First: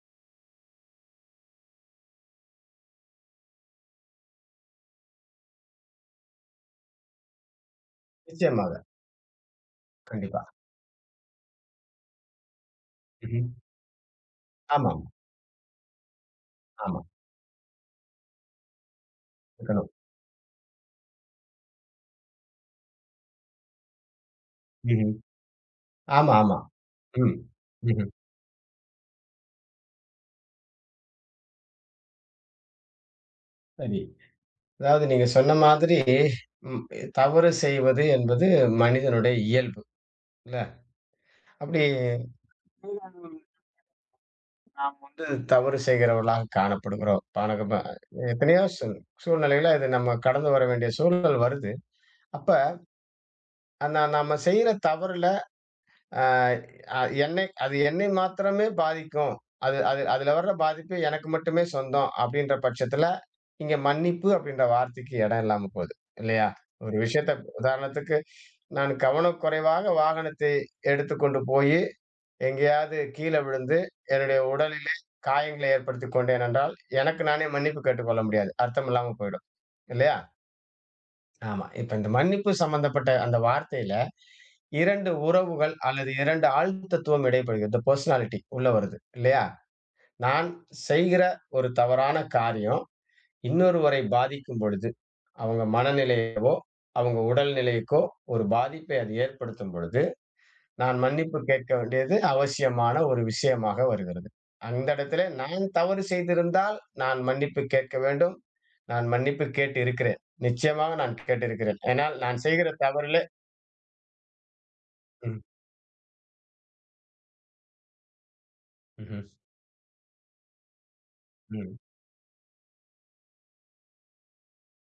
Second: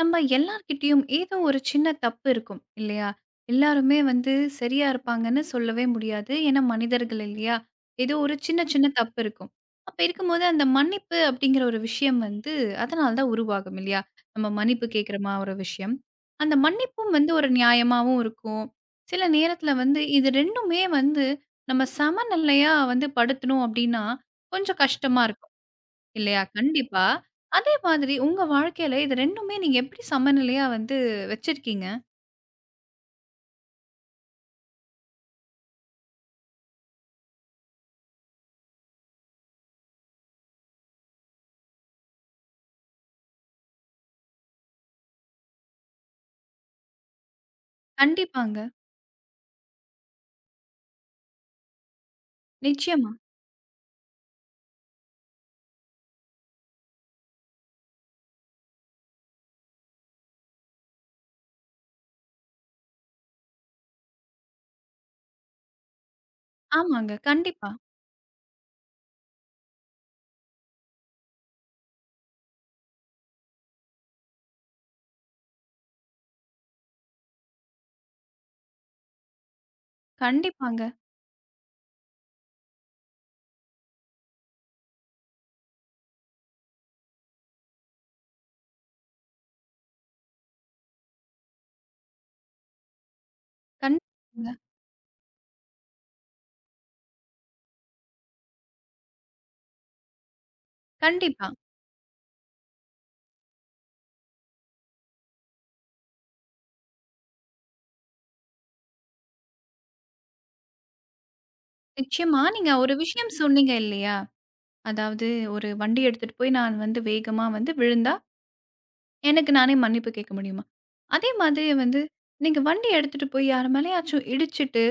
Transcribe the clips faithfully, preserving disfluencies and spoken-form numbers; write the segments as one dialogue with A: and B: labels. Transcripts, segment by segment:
A: நம்ம எல்லார்கிட்டயும் ஏதோ ஒரு சின்ன தப்பு இருக்கும் இல்லையா? எல்லாருமே வந்து சரியா இருப்பாங்கன்னு சொல்லவே முடியாது. ஏன்னா மனிதர்கள் இல்லையா? ஏதோ ஒரு சின்ன
B: நிச்சயமாக.
A: சின்ன தப்பு இருக்கும். அப்ப
B: கண்டிப்பா.
A: இருக்கும்போது அந்த மன்னிப்பு அப்படிங்கிற ஒரு விஷயம் வந்து அதனால தான்
B: ம்ஹ்ம்.
A: உருவாகும் இல்லையா? நம்ம மன்னிப்பு
B: ஆமாம்.
A: கேட்கிற மா ஒரு விஷயம். அந்த
B: ஆமா.
A: மன்னிப்பும் வந்து ஒரு நியாயமாவும் இருக்கும். சில நேரத்துல
B: இருக்கணும்.
A: வந்து இது ரெண்டுமே வந்து நம்ம சமநிலையா வந்து படுத்தணும் அப்படின்னா கொஞ்சம்
B: ம்ஹ்ம்.
A: கஷ்டமா இருக்கும்.
B: ஆமா,
A: இல்லையா?
B: ஆமா.
A: கண்டிப்பா.
B: ம்.
A: அதே
B: ம்ஹ்ம்.
A: மாதிரி உங்க வாழ்க்கையில இது ரெண்டுமே நீங்க எப்படி சமநிலையா வந்து வச்சிருக்கீங்க?
B: சரி. அதாவது நீங்க சொன்ன மாதிரி ம் தவறு செய்வது என்பது மனிதனுடைய இயல்பு. இல்ல? அப்படி நாம் வந்து தவறு செய்கிறவர்களாக காணப்படுகிறோம். பானகம எத்தனையோ
A: கண்டிப்பாங்க.
B: சூழ் சூழ்நிலைகள்ல இது நம்ம கடந்து வர வேண்டிய சூழல் வருது. அப்ப
A: நிச்சயமா.
B: நா நாம செய்யற தவறுல ஆ அ என்னை அது என்னை மாத்திரமே பாதிக்கும். அது அது அதுல வர்ற பாதிப்பு எனக்கு மட்டுமே சொந்தம் அப்படின்ற பட்சத்துல, இங்க மன்னிப்பு அப்படின்ற வார்த்தைக்கு இடம் இல்லாம போகுது. இல்லையா? ஒரு
A: ஆமாங்க.
B: விஷயத்த
A: கண்டிப்பா.
B: உதாரணத்துக்கு நான் கவனக்குறைவாக வாகனத்தை எடுத்துக்கொண்டு போயி, எங்கேயாவது கீழ விழுந்து என்னுடைய உடலிலே காயங்களை ஏற்படுத்திக் கொண்டேன் என்றால், எனக்கு நானே மன்னிப்பு கேட்டுக்கொள்ள முடியாது. அர்த்தமில்லாம போயிடும். இல்லையா?
A: கண்டிப்பாங்க.
B: ஆமா. இப்ப இந்த மன்னிப்பு சம்பந்தப்பட்ட அந்த வார்த்தையில இரண்டு உறவுகள் அல்லது இரண்டு ஆள் தத்துவம் இடைப்படுகிறது. இந்த பெர்சனாலிட்டி உள்ள வருது இல்லையா? நான் செய்கிற ஒரு தவறான காரியம் இன்னொருவரை
A: கண்டிப்பாங்க.
B: பாதிக்கும் பொழுது, அவங்க மனநிலையவோ, அவங்க உடல் நிலைக்கோ ஒரு பாதிப்பை அது ஏற்படுத்தும் பொழுது நான் மன்னிப்பு
A: கண்டிப்பா.
B: கேட்க வேண்டியது அவசியமான ஒரு விஷயமாக வருகிறது. அந்த இடத்திலே நான் தவறு செய்திருந்தால் நான் மன்னிப்பு கேட்க வேண்டும். நான் மன்னிப்பு கேட்டு இருக்கிறேன். நிச்சயமாக நான் கேட்டிருக்கிறேன். ஏனால்
A: நிச்சயமா.
B: நான் செய்கிற
A: நீங்க ஒரு
B: தவறிலே
A: விஷயம் சொன்னீங்க இல்லையா? அதாவது
B: ம்.
A: ஒரு வண்டி எடுத்துட்டு போய் நான் வந்து வேகமா வந்து விழுந்தா,
B: ம்ஹ்ம்.
A: எனக்கு நானே மன்னிப்பு கேட்க முடியுமா? அதே மாதிரி
B: ம்.
A: வந்து நீங்க வண்டி எடுத்துட்டு போய் யார் மேலயாச்சும் இடிச்சுட்டு,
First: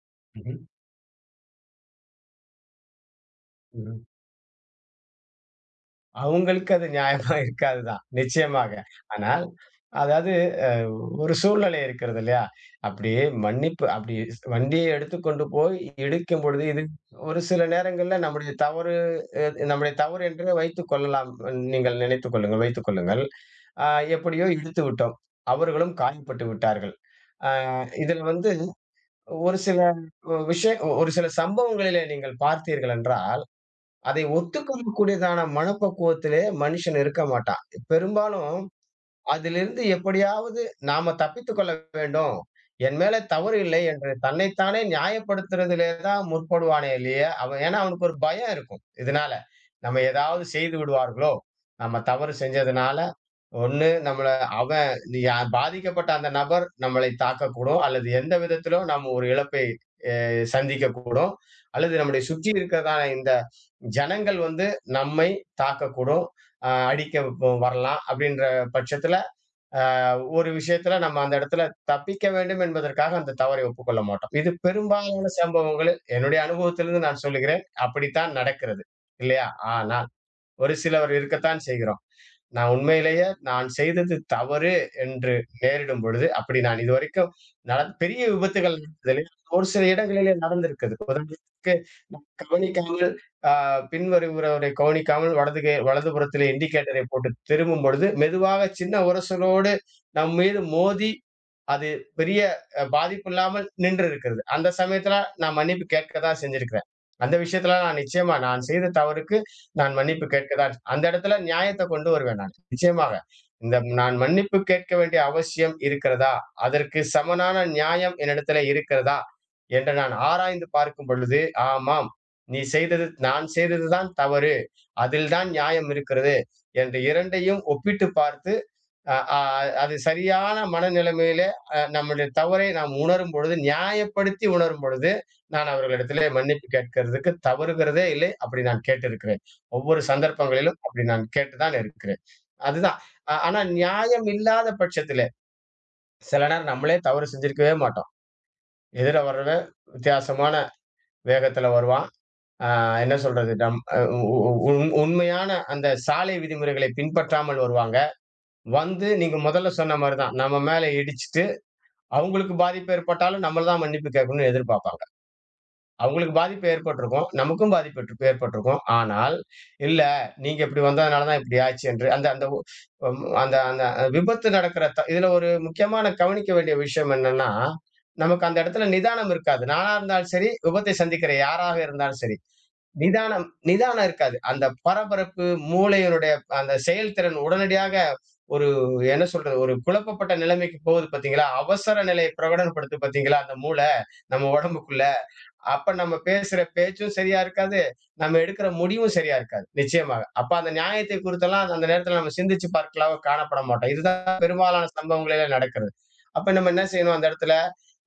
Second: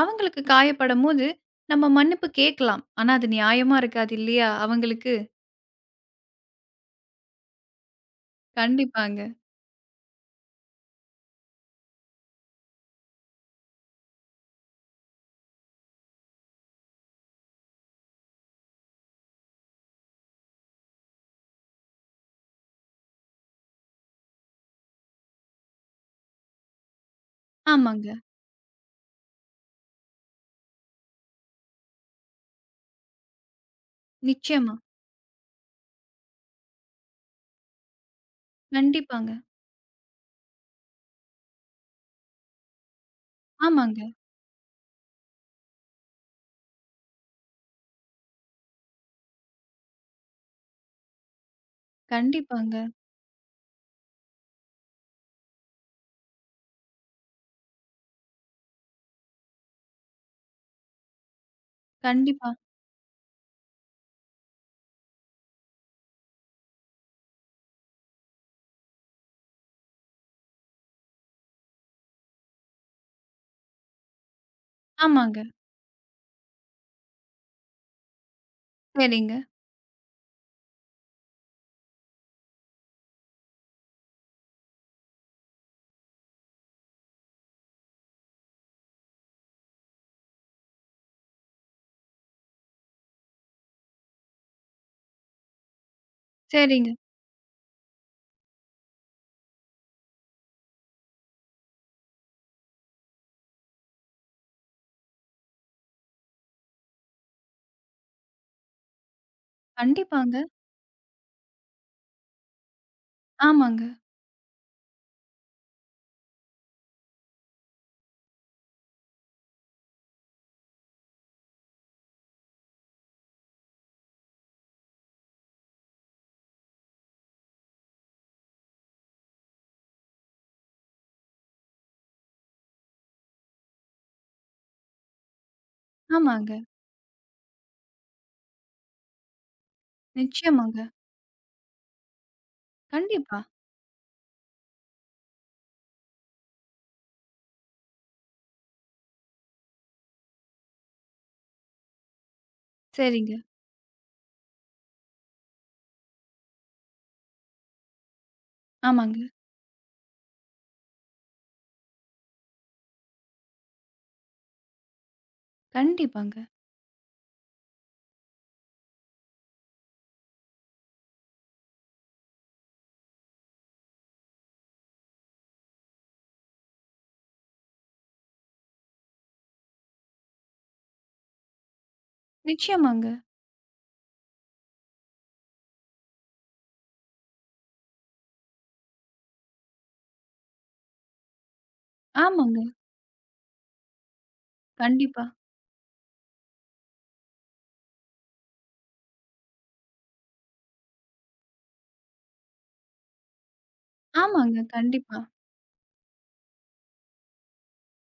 A: அவங்களுக்கு
B: ம்ஹ்ம்.
A: காயப்படும்போது, நம்ம மன்னிப்பு கேட்கலாம். ஆனா அது நியாயமா
B: ம்ஹ்ம்.
A: இருக்காது இல்லையா? அவங்களுக்கு.
B: அவங்களுக்கு அது நியாயமா இருக்காது தான். நிச்சயமாக.
A: கண்டிப்பாங்க.
B: ஆனால், அதாவது அ ஒரு சூழ்நிலை இருக்கிறது இல்லையா? அப்படியே மன்னிப்பு அப்படி வண்டியை எடுத்துக்கொண்டு போய் இடிக்கும் பொழுது, இது ஒரு சில நேரங்கள்ல நம்முடைய தவறு அ நம்முடைய தவறு என்று வைத்துக் கொள்ளலாம். நீங்கள் நினைத்துக் கொள்ளுங்கள், வைத்துக் கொள்ளுங்கள். அ எப்படியோ இடித்து விட்டோம். அவர்களும் காயப்பட்டு விட்டார்கள். அ
A: ஆமாங்க.
B: இதில வந்து ஒரு சில விஷய ஒரு சில சம்பவங்களிலே நீங்கள் பார்த்தீர்கள் என்றால், அதை
A: நிச்சயமா.
B: ஒத்துக்கக்கூடியதான மனப்பக்குவத்திலே மனுஷன் இருக்க மாட்டான். பெரும்பாலும்
A: கண்டிப்பாங்க.
B: அதிலிருந்து எப்படியாவது நாம தப்பித்துக் கொள்ள வேண்டும். என் மேல தவறு இல்லை
A: ஆமாங்க.
B: என்று தன்னைத்தானே நியாயப்படுத்துறதிலே தான் முற்படுவானே ஒழிய, அவன் ஏன்னா அவனுக்கு ஒரு பயம் இருக்கும். இதனால, நம்ம ஏதாவது செய்து விடுவார்களோ! நம்ம தவறு
A: கண்டிப்பாங்க.
B: செஞ்சதுனால, ஒண்ணு நம்மள அவன் நீ யா பாதிக்கப்பட்ட அந்த நபர் நம்மளை தாக்கக்கூடும். அல்லது எந்த விதத்திலும் நம்ம ஒரு இழப்பை அ சந்திக்கக்கூடும். அல்லது நம்முடைய
A: கண்டிப்பா.
B: சுற்றி இருக்கிறதான இந்த ஜனங்கள் வந்து நம்மை தாக்கக்கூடும். அ அடிக்க வ வரலாம். அப்படின்ற பட்சத்தில அஹ் ஒரு விஷயத்துல நம்ம அந்த இடத்துல தப்பிக்க வேண்டும் என்பதற்காக அந்த தவறை ஒப்புக்கொள்ள மாட்டோம். இது பெரும்பாலான
A: ஆமாங்க.
B: சம்பவங்கள் என்னுடைய அனுபவத்திலிருந்து நான் சொல்லுகிறேன். அப்படித்தான் நடக்கிறது.
A: சரிங்க,
B: இல்லையா? ஆனா, ஒரு சிலர் இருக்கத்தான் செய்கிறோம். நான் உண்மையிலேயே நான் செய்தது தவறு என்று நேரிடும் பொழுது, அப்படி நான் இதுவரைக்கும் நடந் பெரிய விபத்துகள் நடந்ததில்லை. ஒரு சில இடங்களிலே நடந்திருக்குது. உதாரணத்துக்கு நான் கவனிக்காமல் அ பின்வருகிறவரை கவனிக்காமல் வலது கை வலதுபுறத்திலே
A: சரிங்க.
B: இண்டிகேட்டரை போட்டு திரும்பும் பொழுது, மெதுவாக சின்ன உரசலோடு நம் மீது மோதி, அது பெரிய அ பாதிப்பில்லாமல் நின்றிருக்கிறது. அந்த சமயத்தில நான் மன்னிப்பு கேட்க தான் செஞ்சிருக்கிறேன். அந்த விஷயத்தில நான் நிச்சயமா நான் செய்த தவறுக்கு நான் மன்னிப்பு
A: கண்டிப்பாங்க.
B: கேட்கதான் அந்த இடத்துல நியாயத்தை கொண்டு வருவேன் நான். நிச்சயமாக. இந்த
A: ஆமாங்க,
B: நான் மன்னிப்பு கேட்க வேண்டிய அவசியம் இருக்கிறதா? அதற்கு சமனான நியாயம் என்னிடத்திலே இருக்கிறதா? என்று நான் ஆராய்ந்து பார்க்கும் பொழுது, ஆமாம். நீ செய்தது நான் செய்தது தான் தவறு. அதில் தான் நியாயம் இருக்கிறது. என்று 2யும் ஒப்பிட்டு பார்த்து அ அ அது சரியான மனநிலைமையிலே அ நம்முடைய தவறை நாம் உணரும் பொழுது, நியாயப்படுத்தி உணரும் பொழுது, நான் அவர்களிடத்திலே
A: ஆமாங்க.
B: மன்னிப்பு கேட்கிறதுக்கு தவறுகிறதே இல்லை. அப்படி நான் கேட்டிருக்கிறேன். ஒவ்வொரு சந்தர்ப்பங்களிலும்
A: நிச்சயமாங்க.
B: அப்படி நான் கேட்டு தான் இருக்கிறேன். அதுதான். அ
A: கண்டிப்பா.
B: ஆனா நியாயம் இல்லாத பட்சத்திலே, சில நேரம் நம்மளே தவறு செஞ்சிருக்கவே மாட்டோம். எதிர வர்றவன் வித்தியாசமான வேகத்தில வருவான். அ என்ன
A: சரிங்க.
B: சொல்றது? நம் அ உ உ உண் உண்மையான அந்த சாலை விதிமுறைகளை பின்பற்றாமல் வருவாங்க. வந்து
A: ஆமாங்க.
B: நீங்க முதல்ல சொன்ன மாரி தான். நம்ம மேல இடிச்சுட்டு அவங்களுக்கு பாதிப்பு ஏற்பட்டாலும் நம்மள தான் மன்னிப்பு கேட்கணும்னு எதிர்பார்ப்பாங்க. அவங்களுக்கு
A: கண்டிப்பாங்க.
B: பாதிப்பு ஏற்பட்டிருக்கும். நமக்கும் பாதிப்பு ஏற்று ஏற்பட்டிருக்கும். ஆனால், "இல்ல நீங்க இப்படி வந்ததுனால தான் இப்படி ஆச்சு" என்று அந்த அந்த ஒ ம் அந்த அந்த விபத்து நடக்கிற த இதுல ஒரு முக்கியமான கவனிக்க வேண்டிய விஷயம் என்னன்னா, நமக்கு அந்த இடத்துல நிதானம் இருக்காது. நானா இருந்தாலும் சரி, விபத்தை சந்திக்கிற யாராக இருந்தாலும் சரி.
A: நிச்சயமாங்க.
B: நிதானம் நிதானம் இருக்காது. அந்த பரபரப்பு, மூளையினுடைய அந்த செயல்திறன் உடனடியாக ஒரு என்ன சொல்றது? ஒரு குழப்பப்பட்ட நிலைமைக்கு போகுது பார்த்தீங்களா? அவசர நிலையை
A: ஆமாங்க.
B: பிரகடனப்படுத்தும் பார்த்தீங்களா? அந்த மூளை, நம்ம உடம்புக்குள்ள.
A: கண்டிப்பா.
B: அப்ப நம்ம பேசுற பேச்சும் சரியா இருக்காது. நம்ம எடுக்கிற முடிவும் சரியா இருக்காது. நிச்சயமாக. அப்ப அந்த நியாயத்தை குறித்தெல்லாம் அந்த நேரத்துல நம்ம சிந்திச்சு பார்க்கலாவோ காணப்பட மாட்டோம். இதுதான்
A: ஆமாங்க.
B: பெரும்பாலான
A: கண்டிப்பா.
B: சம்பவங்களிலே நடக்கிறது. அப்ப நம்ம என்ன செய்யணும் அந்த இடத்துல?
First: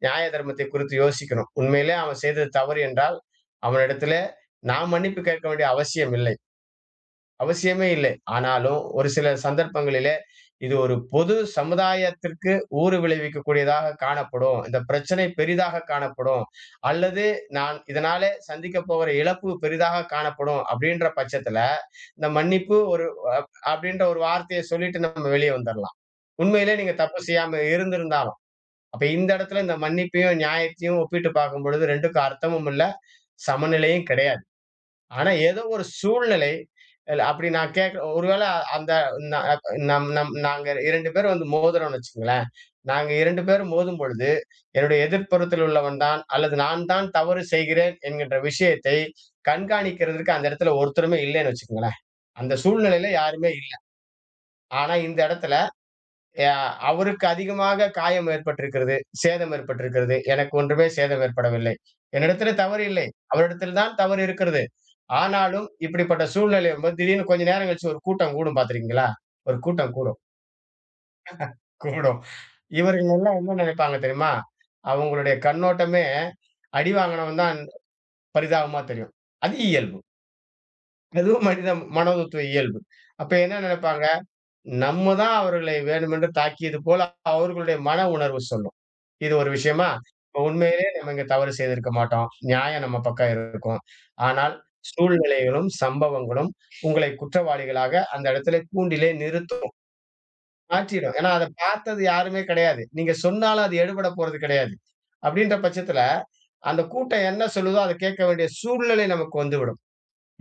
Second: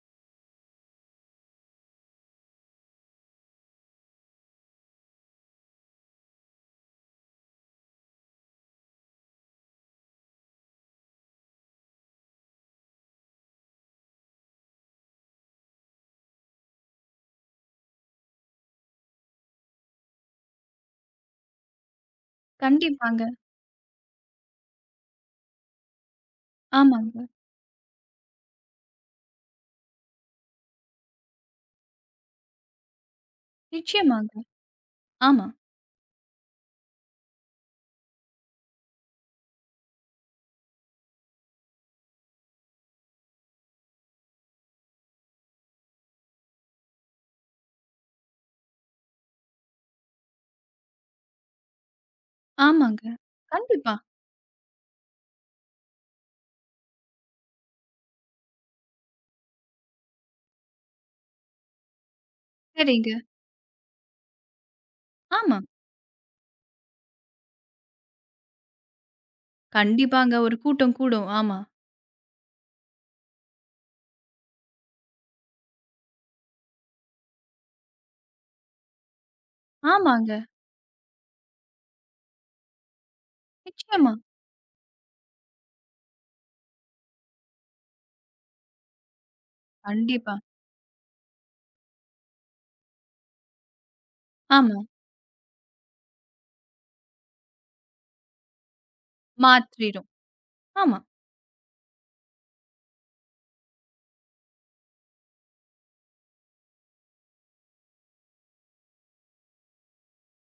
B: நியாய தர்மத்தை குறித்து யோசிக்கணும். உண்மையிலே அவன் செய்தது தவறு என்றால், அவனிடத்திலே நாம் மன்னிப்பு கேட்க வேண்டிய அவசியம் இல்லை. அவசியமே இல்லை. ஆனாலும் ஒரு சில சந்தர்ப்பங்களிலே, இது ஒரு பொது சமுதாயத்திற்கு ஊறு விளைவிக்கக்கூடியதாக காணப்படும். இந்த பிரச்சனை பெரிதாக காணப்படும். அல்லது நான் இதனாலே சந்திக்கப் போகிற இழப்பு பெரிதாக காணப்படும் அப்படின்ற பட்சத்தில, இந்த மன்னிப்பு ஒரு
A: கண்டிப்பாங்க.
B: அ அப்படின்ற ஒரு வார்த்தைய சொல்லிட்டு நம்ம வெளிய வந்துரலாம். உண்மையிலே நீங்க தப்பு
A: ஆமாங்க.
B: செய்யாம இருந்திருந்தாலும். அப்ப இந்த இடத்துல இந்த மன்னிப்பையும், நியாயத்தையும் ஒப்பிட்டு பார்க்கும்பொழுது 2க்கும் அர்த்தமும் இல்ல, சமநிலையும்
A: நிச்சயமாங்க.
B: கிடையாது. ஆனா
A: ஆமா.
B: ஏதோ ஒரு சூழ்நிலை இல்ல அப்படி நான் கேட்க ஒருவேளை அ- அந்த நா- நம் நம் நாங்க இரண்டு பேரும் வந்து மோதுறோம்னு வச்சுக்கங்களேன். நாங்க இரண்டு பேரும் மோதும் பொழுது என்னுடைய எதிர்ப்புறத்தில் உள்ளவன் தான் அல்லது நான் தான் தவறு செய்கிறேன் என்கின்ற விஷயத்தை கண்காணிக்கிறதுக்கு அந்த இடத்துல ஒருத்தருமே இல்லைன்னு வச்சுக்கங்களேன். அந்த
A: ஆமாங்க.
B: சூழ்நிலையில யாருமே இல்ல.
A: கண்டிப்பா.
B: ஆனா இந்த இடத்துல ய அவருக்கு அதிகமாக காயம் ஏற்பட்டிருக்கிறது. சேதம் ஏற்பட்டிருக்கிறது. எனக்கு ஒன்றுமே சேதம் ஏற்படவில்லை. என்னிடத்தில தவறு இல்லை.
A: சரிங்க.
B: அவரிடத்தில் தான் தவறு இருக்கிறது.
A: ஆமா.
B: ஆனாலும் இப்படிப்பட்ட சூழ்நிலை வரும்போது திடீர்னு கொஞ்ச நேரம் கழிச்சு ஒரு கூட்டம் கூடும் பார்த்திருக்கீங்களா? ஒரு கூட்டம் கூடும்
A: கண்டிப்பாங்க. ஒரு கூட்டம் கூடும். ஆமா.
B: கூடும். இவர்கள் எல்லாம் என்ன நினைப்பாங்க தெரியுமா? அவங்களுடைய கண்ணோட்டமே அடி வாங்கினவன் தான் பரிதாபமா தெரியும். அது இயல்பு.
A: ஆமாங்க.
B: அதுவும் மனித மனோதத்துவ இயல்பு. அப்ப என்ன நினைப்பாங்க?
A: நிச்சயமா.
B: நம்ம தான் அவர்களை வேண்டுமென்று தாக்கியது போல அவர்களுடைய மன உணர்வு சொல்லும். இது ஒரு விஷயமா,
A: கண்டிப்பா.
B: உண்மையிலே நம்ம இங்க தவறு செய்திருக்க மாட்டோம். நியாயம் நம்ம பக்கம் இருக்கும். ஆனால்
A: ஆமா.
B: சூழ்நிலைகளும், சம்பவங்களும் உங்களை குற்றவாளிகளாக அந்த இடத்திலே கூண்டிலே நிறுத்தும்.
A: மாற்றிரும். ஆமா.
B: மாற்றிடும். ஏன்னா அத பார்த்தது யாருமே கிடையாது. நீங்க சொன்னாலும் அது எடுபட போறது கிடையாது. அப்படின்ற பட்சத்தில, அந்த கூட்டம் என்ன சொல்லுதோ அத கேட்க வேண்டிய சூழ்நிலை நமக்கு வந்துவிடும்.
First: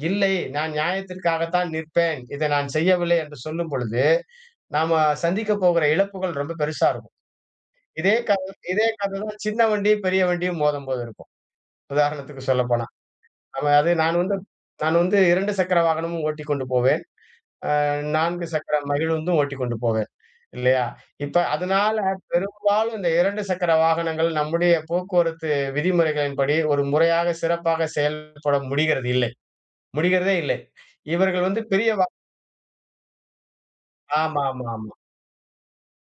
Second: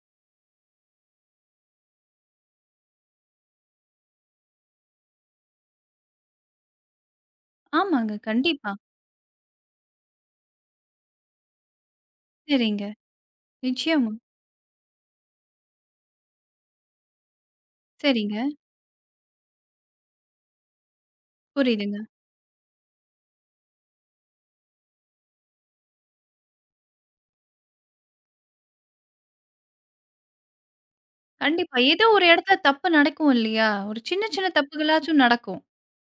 B: இல்லை, நான் நியாயத்திற்காகத்தான் நிற்பேன். இதை நான் செய்யவில்லை என்று சொல்லும் பொழுது, நாம சந்திக்கப் போகிற இழப்புகள் ரொம்ப பெருசா இருக்கும்.
A: ஆமாங்க.
B: இதே கதை
A: கண்டிப்பா.
B: இதே கதை தான் சின்ன வண்டியும், பெரிய வண்டியும் மோதம்போது இருக்கும். உதாரணத்துக்கு
A: சரிங்க.
B: சொல்லப்போனா. நம்ம அது
A: நிச்சயமா.
B: நான் வந்து நான் வந்து இரண்டு சக்கர வாகனமும் ஓட்டிக் கொண்டு போவேன். அ
A: சரிங்க.
B: நான்கு சக்கர மகிழுந்தும் ஓட்டிக் கொண்டு போவேன். இல்லையா? இப்ப அதனால
A: புரியுதுங்க.
B: பெரும்பாலும் இந்த இரண்டு சக்கர வாகனங்கள் நம்முடைய போக்குவரத்து விதிமுறைகளின்படி ஒரு முறையாக, சிறப்பாக செயல்பட முடிகிறது இல்லை. முடிகிறதே இல்லை. இவர்கள் வந்து
A: கண்டிப்பா.
B: பெரிய
A: ஏதோ
B: வா
A: ஒரு இடத்துல தப்பு நடக்கும் இல்லையா? ஒரு சின்ன
B: ஆமா,
A: சின்ன
B: ஆமா, ஆமா.
A: தப்புகளாச்சும் நடக்கும்.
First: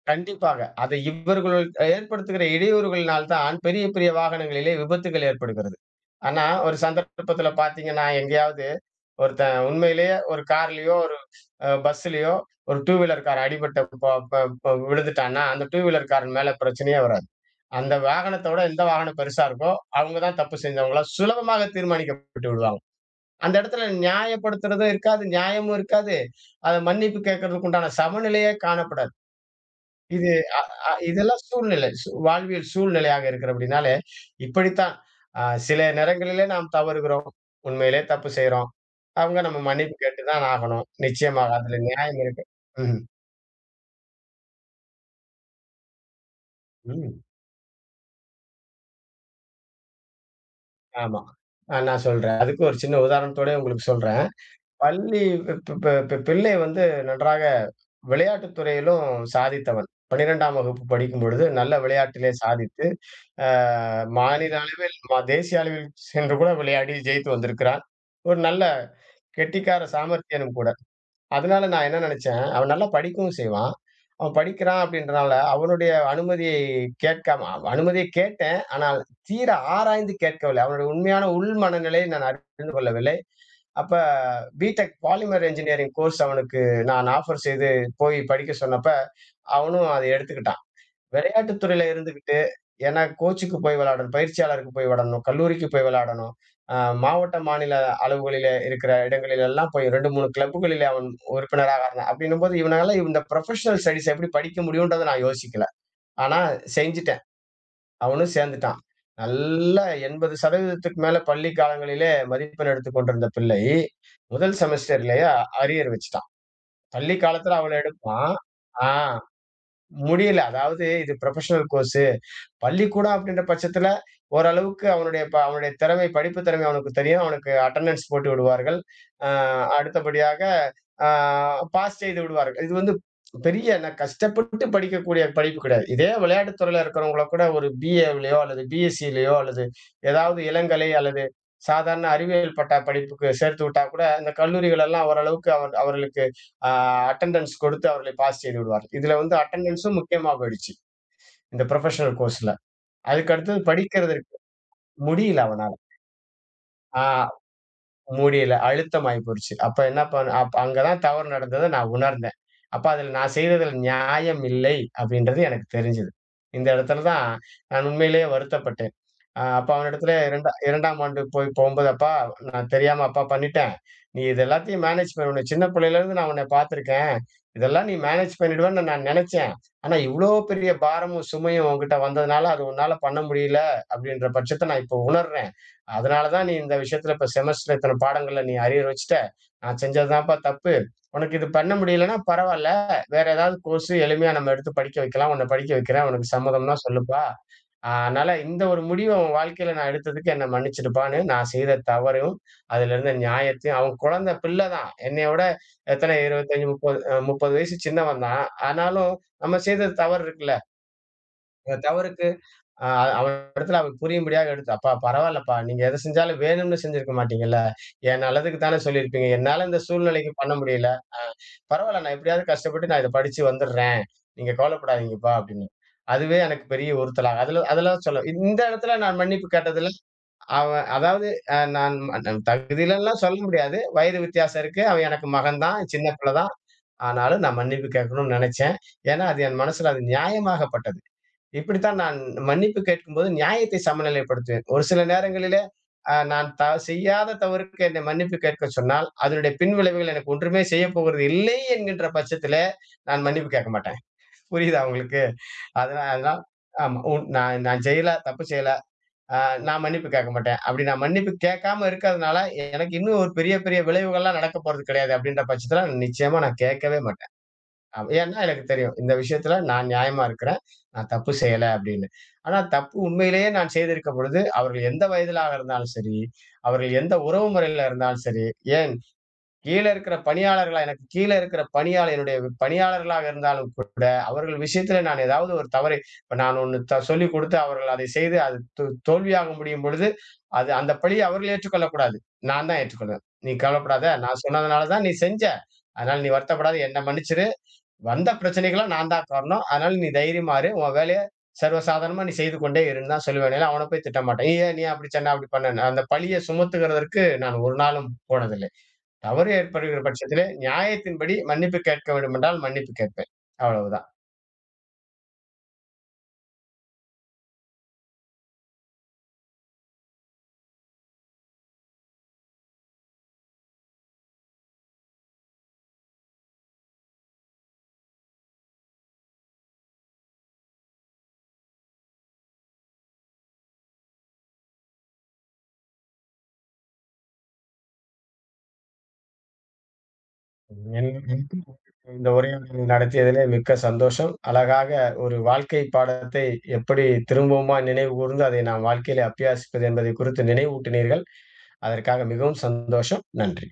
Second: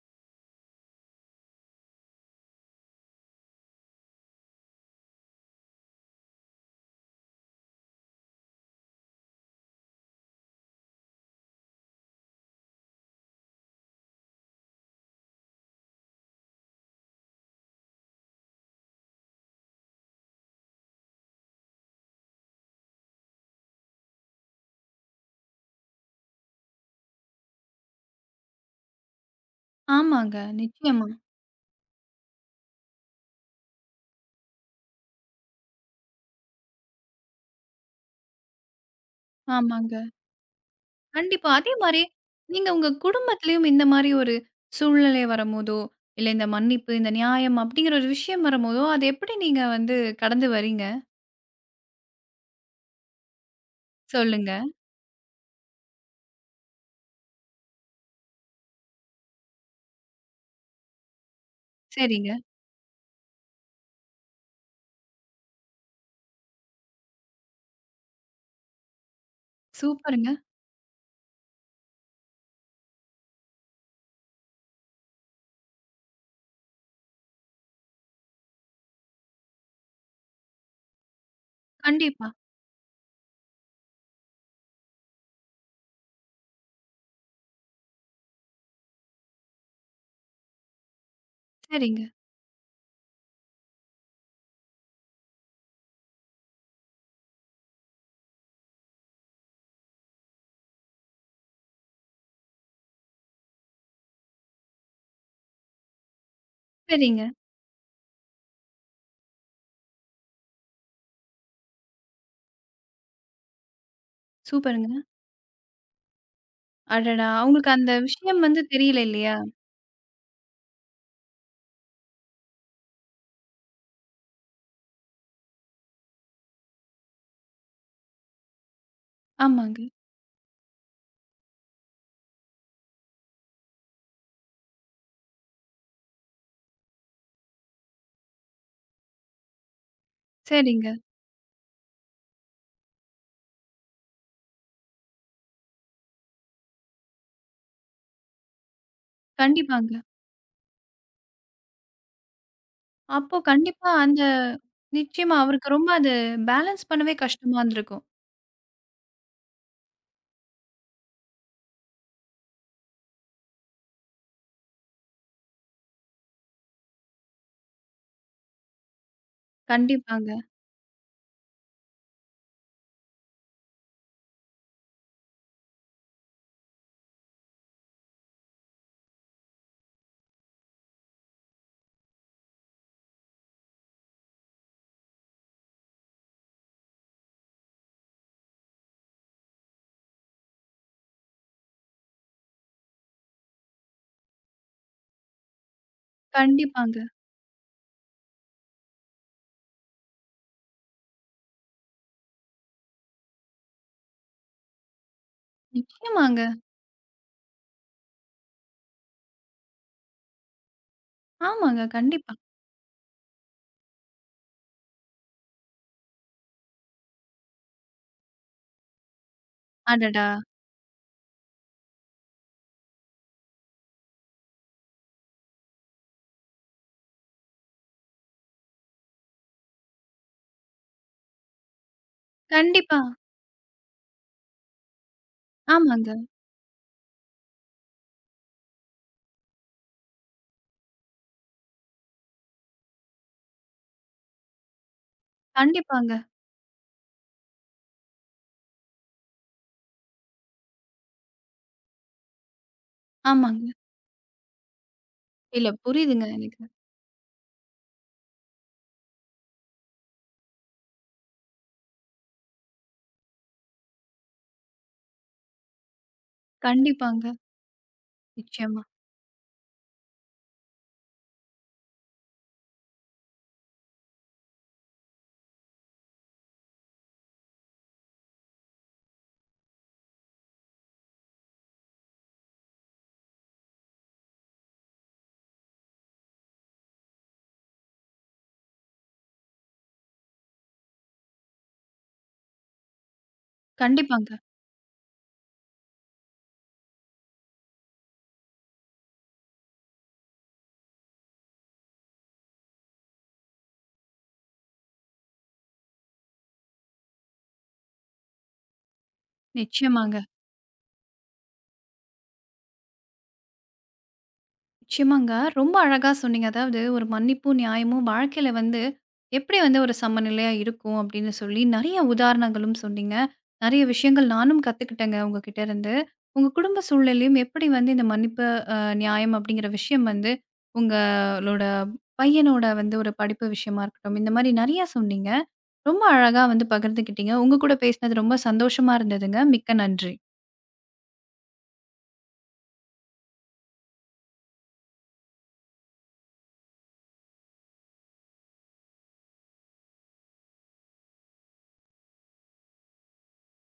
B: கண்டிப்பாக. அதை இவர்கள் ஏற்படுத்துகிற இடையூறுகளினால் தான் பெரிய பெரிய வாகனங்களிலே விபத்துகள் ஏற்படுகிறது. ஆனா, ஒரு சந்தர்ப்பத்தில பார்த்தீங்கன்னா, எங்கேயாவது ஒருத்தன் உண்மையிலேயே ஒரு கார்லயோ, ஒரு அ பஸ்லயோ ஒரு டூ வீலர் கார் அடிபட்டு ப ப ப விழுந்துட்டான்னா, அந்த டூ வீலர் காரன் மேல பிரச்சனையே வராது. அந்த வாகனத்த விட எந்த வாகனம் பெருசா இருக்கோ, அவங்க தான் தப்பு செஞ்சவங்களா சுலபமாக தீர்மானிக்கப்பட்டு விடுவாங்க. அந்த இடத்துல நியாயப்படுத்துறதும் இருக்காது, நியாயமும் இருக்காது. அத மன்னிப்பு கேட்கறதுக்கு உண்டான சமநிலையே காணப்படாது. இது
A: ஆமாங்க.
B: அ அ
A: நிச்சயமா.
B: இதெல்லாம் சூழ்நிலை. சு வாழ்வியல் சூழ்நிலையாக இருக்கிறபடினாலே, இப்படித்தான். அ சில நேரங்களிலே நாம் தவறுகிறோம். உண்மையிலே தப்பு செய்றோம். அவங்க நம்ம மன்னிப்பு
A: ஆமாங்க.
B: கேட்டு தான் ஆகணும்.
A: கண்டிப்பா.
B: நிச்சயமாக
A: அதே
B: அதுல
A: மாரி
B: நியாயம் இருக்கு.
A: நீங்க உங்க
B: ம்,
A: குடும்பத்திலயும் இந்த மாரி ஒரு சூழ்நிலை வரும்போதோ, இல்ல இந்த மன்னிப்பு, இந்த
B: ம்.
A: நியாயம் அப்படிங்கிற ஒரு விஷயம் வரும்போதோ, அத எப்படி நீங்க வந்து கடந்து வரீங்க?
B: ஆமா. அ நான் சொல்றேன். அதுக்கு ஒரு சின்ன உதாரணத்தோடயே உங்களுக்கு சொல்றேன்.
A: சொல்லுங்க.
B: பள்ளி பி பி பி பி பிள்ளை வந்து நன்றாக விளையாட்டுத் துறையிலும் சாதித்தவன். பன்னிரண்டாம் வகுப்பு படிக்கும்பொழுது நல்ல விளையாட்டிலே
A: சரிங்க.
B: சாதித்து, அ மாநில அளவில், ம தேசிய அளவில் சென்று கூட விளையாடி ஜெயித்து வந்திருக்கிறான். ஒரு நல்ல கெட்டிக்கார
A: சூப்பருங்க.
B: சாமர்த்தியனும் கூட. அதனால நான் என்ன நினைச்சேன், அவன் நல்லா படிக்கவும் செய்வான். அவன் படிக்கிறான் அப்படின்றனால அவனுடைய அனுமதியை கேட்காம அவ் அனுமதிய கேட்டேன். ஆனால் தீர ஆராய்ந்து கேட்கவில்லை. அவனுடைய உண்மையான உள் மனநிலையை நான்
A: கண்டிப்பா.
B: அறிந்து கொள்ளவில்லை. அப்ப பிடெக் பாலிமர் இன்ஜினியரிங் கோர்ஸ் அவனுக்கு நான் ஆஃபர் செய்து போய் படிக்க சொன்னப்ப அவனும் அதை எடுத்துக்கிட்டான். விளையாட்டுத் துறையில
A: சரிங்க,
B: இருந்துகிட்டு, ஏன்னா கோச்சுக்கு போய் விளையாடணும், பயிற்சியாளருக்கு போய் விளையாடணும், கல்லூரிக்கு போய் விளையாடணும். அ மாவட்ட, மாநில அளவுகளிலே இருக்கிற இடங்களில் எல்லாம் போய் இரண்டு, மூன்று கிளப்புகளிலே அவன் உறுப்பினராக இருந்தான். அப்படின்னும்போது இவனால இந்த ப்ரொஃபஷனல் ஸ்டடீஸ் எப்படி படிக்க முடியும்ன்றத நான் யோசிக்கல. ஆனா செஞ்சுட்டேன்.
A: சரிங்க.
B: அவனும் சேர்ந்துட்டான். நல்லா எண்பது சதவீதம் மேல பள்ளி காலங்களிலே மதிப்பெண் எடுத்துக் கொண்டிருந்த பிள்ளை, முதல்
A: சூப்பருங்க.
B: செமஸ்டர்லயே அரியர் வச்சுட்டான். பள்ளி
A: அடடா!
B: காலத்துல
A: உங்களுக்கு
B: அவன்
A: அந்த
B: எடுப்பான்.
A: விஷயம் வந்து
B: ஆ.
A: தெரியல இல்லையா?
B: முடியல. அதாவது இது புரொஃபஷனல் கோர்ஸு. பள்ளிக்கூடம் அப்படின்ற பட்சத்தில, ஓரளவுக்கு அவனுடைய ப அவனுடைய திறமை, படிப்பு திறமை அவனுக்கு தெரியும். அவனுக்கு அட்டெண்டன்ஸ் போட்டு விடுவார்கள். அ
A: ஆமாங்க.
B: அடுத்தபடியாக அ பாஸ் செய்து விடுவார்கள். இது வந்து பெரிய நான் கஷ்டப்பட்டு படிக்கக்கூடிய படிப்பு கிடையாது. இதே விளையாட்டுத் துறையில இருக்கிறவங்கள கூட ஒரு பிஏவிலயோ அல்லது பிஎஸ்சிலயோ அல்லது ஏதாவது இளங்கலை
A: சரிங்க.
B: அல்லது சாதாரண அறிவியல் பட்டா படிப்புக்கு சேர்த்து விட்டா கூட, இந்த கல்லூரிகள் எல்லாம் ஓரளவுக்கு அவ அவர்களுக்கு அட்டெண்டன்ஸ் கொடுத்து அவர்களை பாஸ் செய்து விடுவார். இதுல வந்து
A: கண்டிப்பாங்க.
B: அட்டெண்டன்ஸும் முக்கியமா போயிடுச்சு. இந்த ப்ரொஃபஷனல் கோர்ஸ்ல. அதுக்கு
A: அப்போ
B: அடுத்தது
A: கண்டிப்பா அந்த
B: படிக்கிறதற்கு
A: நிச்சயமா
B: முடியல அவனால.
A: அவருக்கு ரொம்ப அது பேலன்ஸ்
B: ஆ
A: பண்ணவே கஷ்டமா இருந்திருக்கும்.
B: முடியல. அழுத்தமாயி போயிருச்சு. அப்ப என்ன பண் அப்ப அங்க தான் தவறு நடந்தத நான் உணர்ந்தேன். அப்ப அதில நான் செய்ததில நியாயம் இல்லை அப்படின்றது எனக்கு தெரிஞ்சது. இந்த இடத்துல தான் நான் உண்மையிலேயே வருத்தப்பட்டேன். அ அப்ப அவனிடத்துல
A: கண்டிப்பாங்க,
B: இரண்டு 2ஆம் ஆண்டு போய் போகும்போது, "அப்பா நான் தெரியாம அப்பா பண்ணிட்டேன். நீ இது எல்லாத்தையும் மேனேஜ் பண்ணு. சின்ன பிள்ளையிலேருந்து நான் உன்ன பார்த்துருக்கேன். இதெல்லாம் நீ மேனேஜ் பண்ணிடுவேன்னு நான் நினைச்சேன். ஆனா இவ்ளோ பெரிய பாரமும், சுமையும் உன்கிட்ட வந்ததுனால, அது உன்னால பண்ண முடியல." அப்படின்ற பட்சத்த நான் இப்ப உணர்றேன். அதனாலதான் நீ இந்த விஷயத்துல இப்ப செமஸ்டர் இத்தனை பாடங்கள்ல நீ அரியர் வச்சுட்ட நான் செஞ்சதுதான்ப்பா தப்பு உனக்கு இது பண்ண முடியலன்னா பரவாயில்ல வேற ஏதாவது கோர்ஸ் எளிமையா நம்ம எடுத்து படிக்க வைக்கலாம் உன்னை படிக்க வைக்கிறேன் உனக்கு சம்மதம்னா
A: கண்டிப்பாங்க.
B: சொல்லுப்பா ஆஹ் அதனால இந்த ஒரு முடிவை உன் வாழ்க்கையில நான் எடுத்ததுக்கு என்னை மன்னிச்சிடுப்பான்னு நான் செய்த தவறையும் அதுல இருந்த நியாயத்தையும் அவன் குழந்தை பிள்ளை தான் என்னைய விட எத்தனை
A: நிச்சயமாங்க.
B: இருபத்தஞ்சு முப்பது அஹ் முப்பது வயசு சின்னவன் தான் ஆனாலும் நம்ம செய்த தவறு இருக்குல்ல அந்த
A: ஆமாங்க,
B: தவறுக்கு
A: கண்டிப்பா.
B: அ அவன் இடத்துல அவனுக்கு புரியும்படியாக எடுத்து, "அப்பா பரவாயில்லப்பா, நீங்க எத செஞ்சாலும் வேணும்னு செஞ்சிருக்க மாட்டீங்கல்ல. என் நல்லதுக்கு தானே சொல்லியிருப்பீங்க. என்னால இந்த
A: அடடா!
B: சூழ்நிலைக்கு பண்ண முடியல. பரவால்ல நான் எப்படியாவது கஷ்டப்பட்டு நான் இத படிச்சு வந்துடுறேன். நீங்க கவலைப்படாதீங்கப்பா" அப்படின்னு. அதுவே எனக்கு பெரிய உறுத்தலா அதுல அதெல்லாம் சொல்ல இந்த இடத்துல நான் மன்னிப்பு கேட்டதுல, அவன் அதாவது அ நான்
A: கண்டிப்பா.
B: தகுதியிலலாம் சொல்ல முடியாது. வயது வித்தியாசம் இருக்கு. அவன் எனக்கு மகன் தான், சின்ன
A: ஆமாங்க.
B: பிள்ளை தான். ஆனாலும் நான் மன்னிப்பு கேட்கணும்னு நினைச்சேன். ஏன்னா, அது என் மனசுல அது நியாயமாக பட்டது. இப்படித்தான் நான் மன்னிப்பு கேட்கும்போது நியாயத்தை சமநிலைப்படுத்துவேன். ஒரு சில நேரங்களிலே அ
A: கண்டிப்பாங்க.
B: நான் த செய்யாத தவறுக்கு என்னை மன்னிப்பு கேட்கச் சொன்னால், அதனுடைய பின்விளைவுகள் எனக்கு ஒன்றுமே செய்யப் போகிறது இல்லை என்கின்ற பட்சத்திலே, நான் மன்னிப்பு
A: ஆமாங்க.
B: கேட்க மாட்டேன். புரியுதா உங்களுக்கு?
A: இல்ல
B: அதனா
A: புரியுதுங்க
B: அதனால்
A: எனக்கு.
B: ஆமா. உன் நான் நான் செய்யல, தப்பு செய்யல. அ நான் மன்னிப்பு கேட்க மாட்டேன். அப்படி நான் மன்னிப்பு கேட்காம இருக்கிறதுனால, எனக்கு இன்னும் ஒரு பெரிய பெரிய விளைவுகள்லாம் நடக்கப் போறது கிடையாது. அப்படின்ற பட்சத்தில நிச்சயமா நான் கேட்கவே
A: கண்டிப்பாங்க.
B: மாட்டேன். ஆமா. ஏன்னா எனக்கு
A: நிச்சயமா.
B: தெரியும். இந்த விஷயத்துல நான் நியாயமா இருக்கிறேன். நான் தப்பு செய்யல அப்படின்னு. ஆனா தப்பு உண்மையிலேயே நான் செய்திருக்க பொழுது, அவர்கள் எந்த வயதிலாக இருந்தாலும் சரி, அவர்கள் எந்த உறவு முறையில இருந்தாலும் சரி, ஏன் கீழ இருக்கிற பணியாளர்களா எனக்கு கீழ இருக்கிற பணியாளர் என்னுடைய பணியாளர்களாக இருந்தாலும் கூட, அவர்கள் விஷயத்துல நான் ஏதாவது ஒரு தவறை இப்ப நான் ஒண்ணு த சொல்லிக் கொடுத்து அவர்கள் அதை செய்து அது தோ தோல்வியாக முடியும் பொழுது, அது அந்த பழிய அவர்கள் ஏற்றுக்கொள்ளக்கூடாது. நான் தான் ஏற்றுக்கொள்வேன். "நீ கவலைப்படாத.
A: கண்டிப்பாங்க.
B: நான் சொன்னதுனால தான் நீ செஞ்ச. அதனால நீ வருத்தப்படாத. என்ன மன்னிச்சிரு. வந்த பிரச்சனைக்கெல்லாம் நான் தான் காரணம். அதனால நீ தைரியமா இரு. உன் வேலைய சர்வசாதாரணமா நீ செய்து கொண்டே இருன்னு தான் சொல்லுவேனே ஒழிய, அவன போய் திட்ட மாட்டேன். "நீ ஏன் நீ அப்படி சொன்ன? அப்படி பண்ணேன்னு." அந்த பழிய சுமத்துகிறதற்கு நான் ஒரு நாளும் போனதில்லை. தவறு ஏற்படுகிற
A: நிச்சயமாங்க.
B: பட்சத்திலே நியாயத்தின்படி மன்னிப்பு கேட்க வேண்டுமென்றால் மன்னிப்பு கேட்பேன். அவ்வளவுதான்.
A: நிச்சயமாங்க. ரொம்ப அழகா சொன்னீங்க. அதாவது ஒரு மன்னிப்பும், நியாயமும் வாழ்க்கையில வந்து எப்படி வந்து ஒரு சமநிலையா இருக்கும் அப்படின்னு சொல்லி நெறைய உதாரணங்களும் சொன்னீங்க. நெறைய விஷயங்கள் நானும் கத்துக்கிட்டேங்க உங்ககிட்ட இருந்து. உங்க குடும்ப சூழ்நிலையும் எப்படி வந்து இந்த மன்னிப்பு, அ நியாயம் அப்படிங்கிற விஷயம் வந்து உங்களோட பையனோட வந்து ஒரு படிப்பு விஷயமா இருக்கட்டும். இந்த மாரி நெறைய சொன்னீங்க. ரொம்ப அழகா வந்து பகிர்ந்துக்கிட்டீங்க. உங்க கூட பேசினது ரொம்ப சந்தோஷமா இருந்ததுங்க. மிக்க நன்றி.
B: என் எனக்கும் இந்த உரையாடலை நடத்தியதிலே மிக்க சந்தோஷம். அழகாக ஒரு வாழ்க்கை பாடத்தை எப்படி திரும்பவுமா நினைவுகூர்ந்து அதை நாம் வாழ்க்கையிலே அபியாசிப்பது என்பதை குறித்து நினைவூட்டினீர்கள். அதற்காக மிகவும் சந்தோஷம். நன்றி.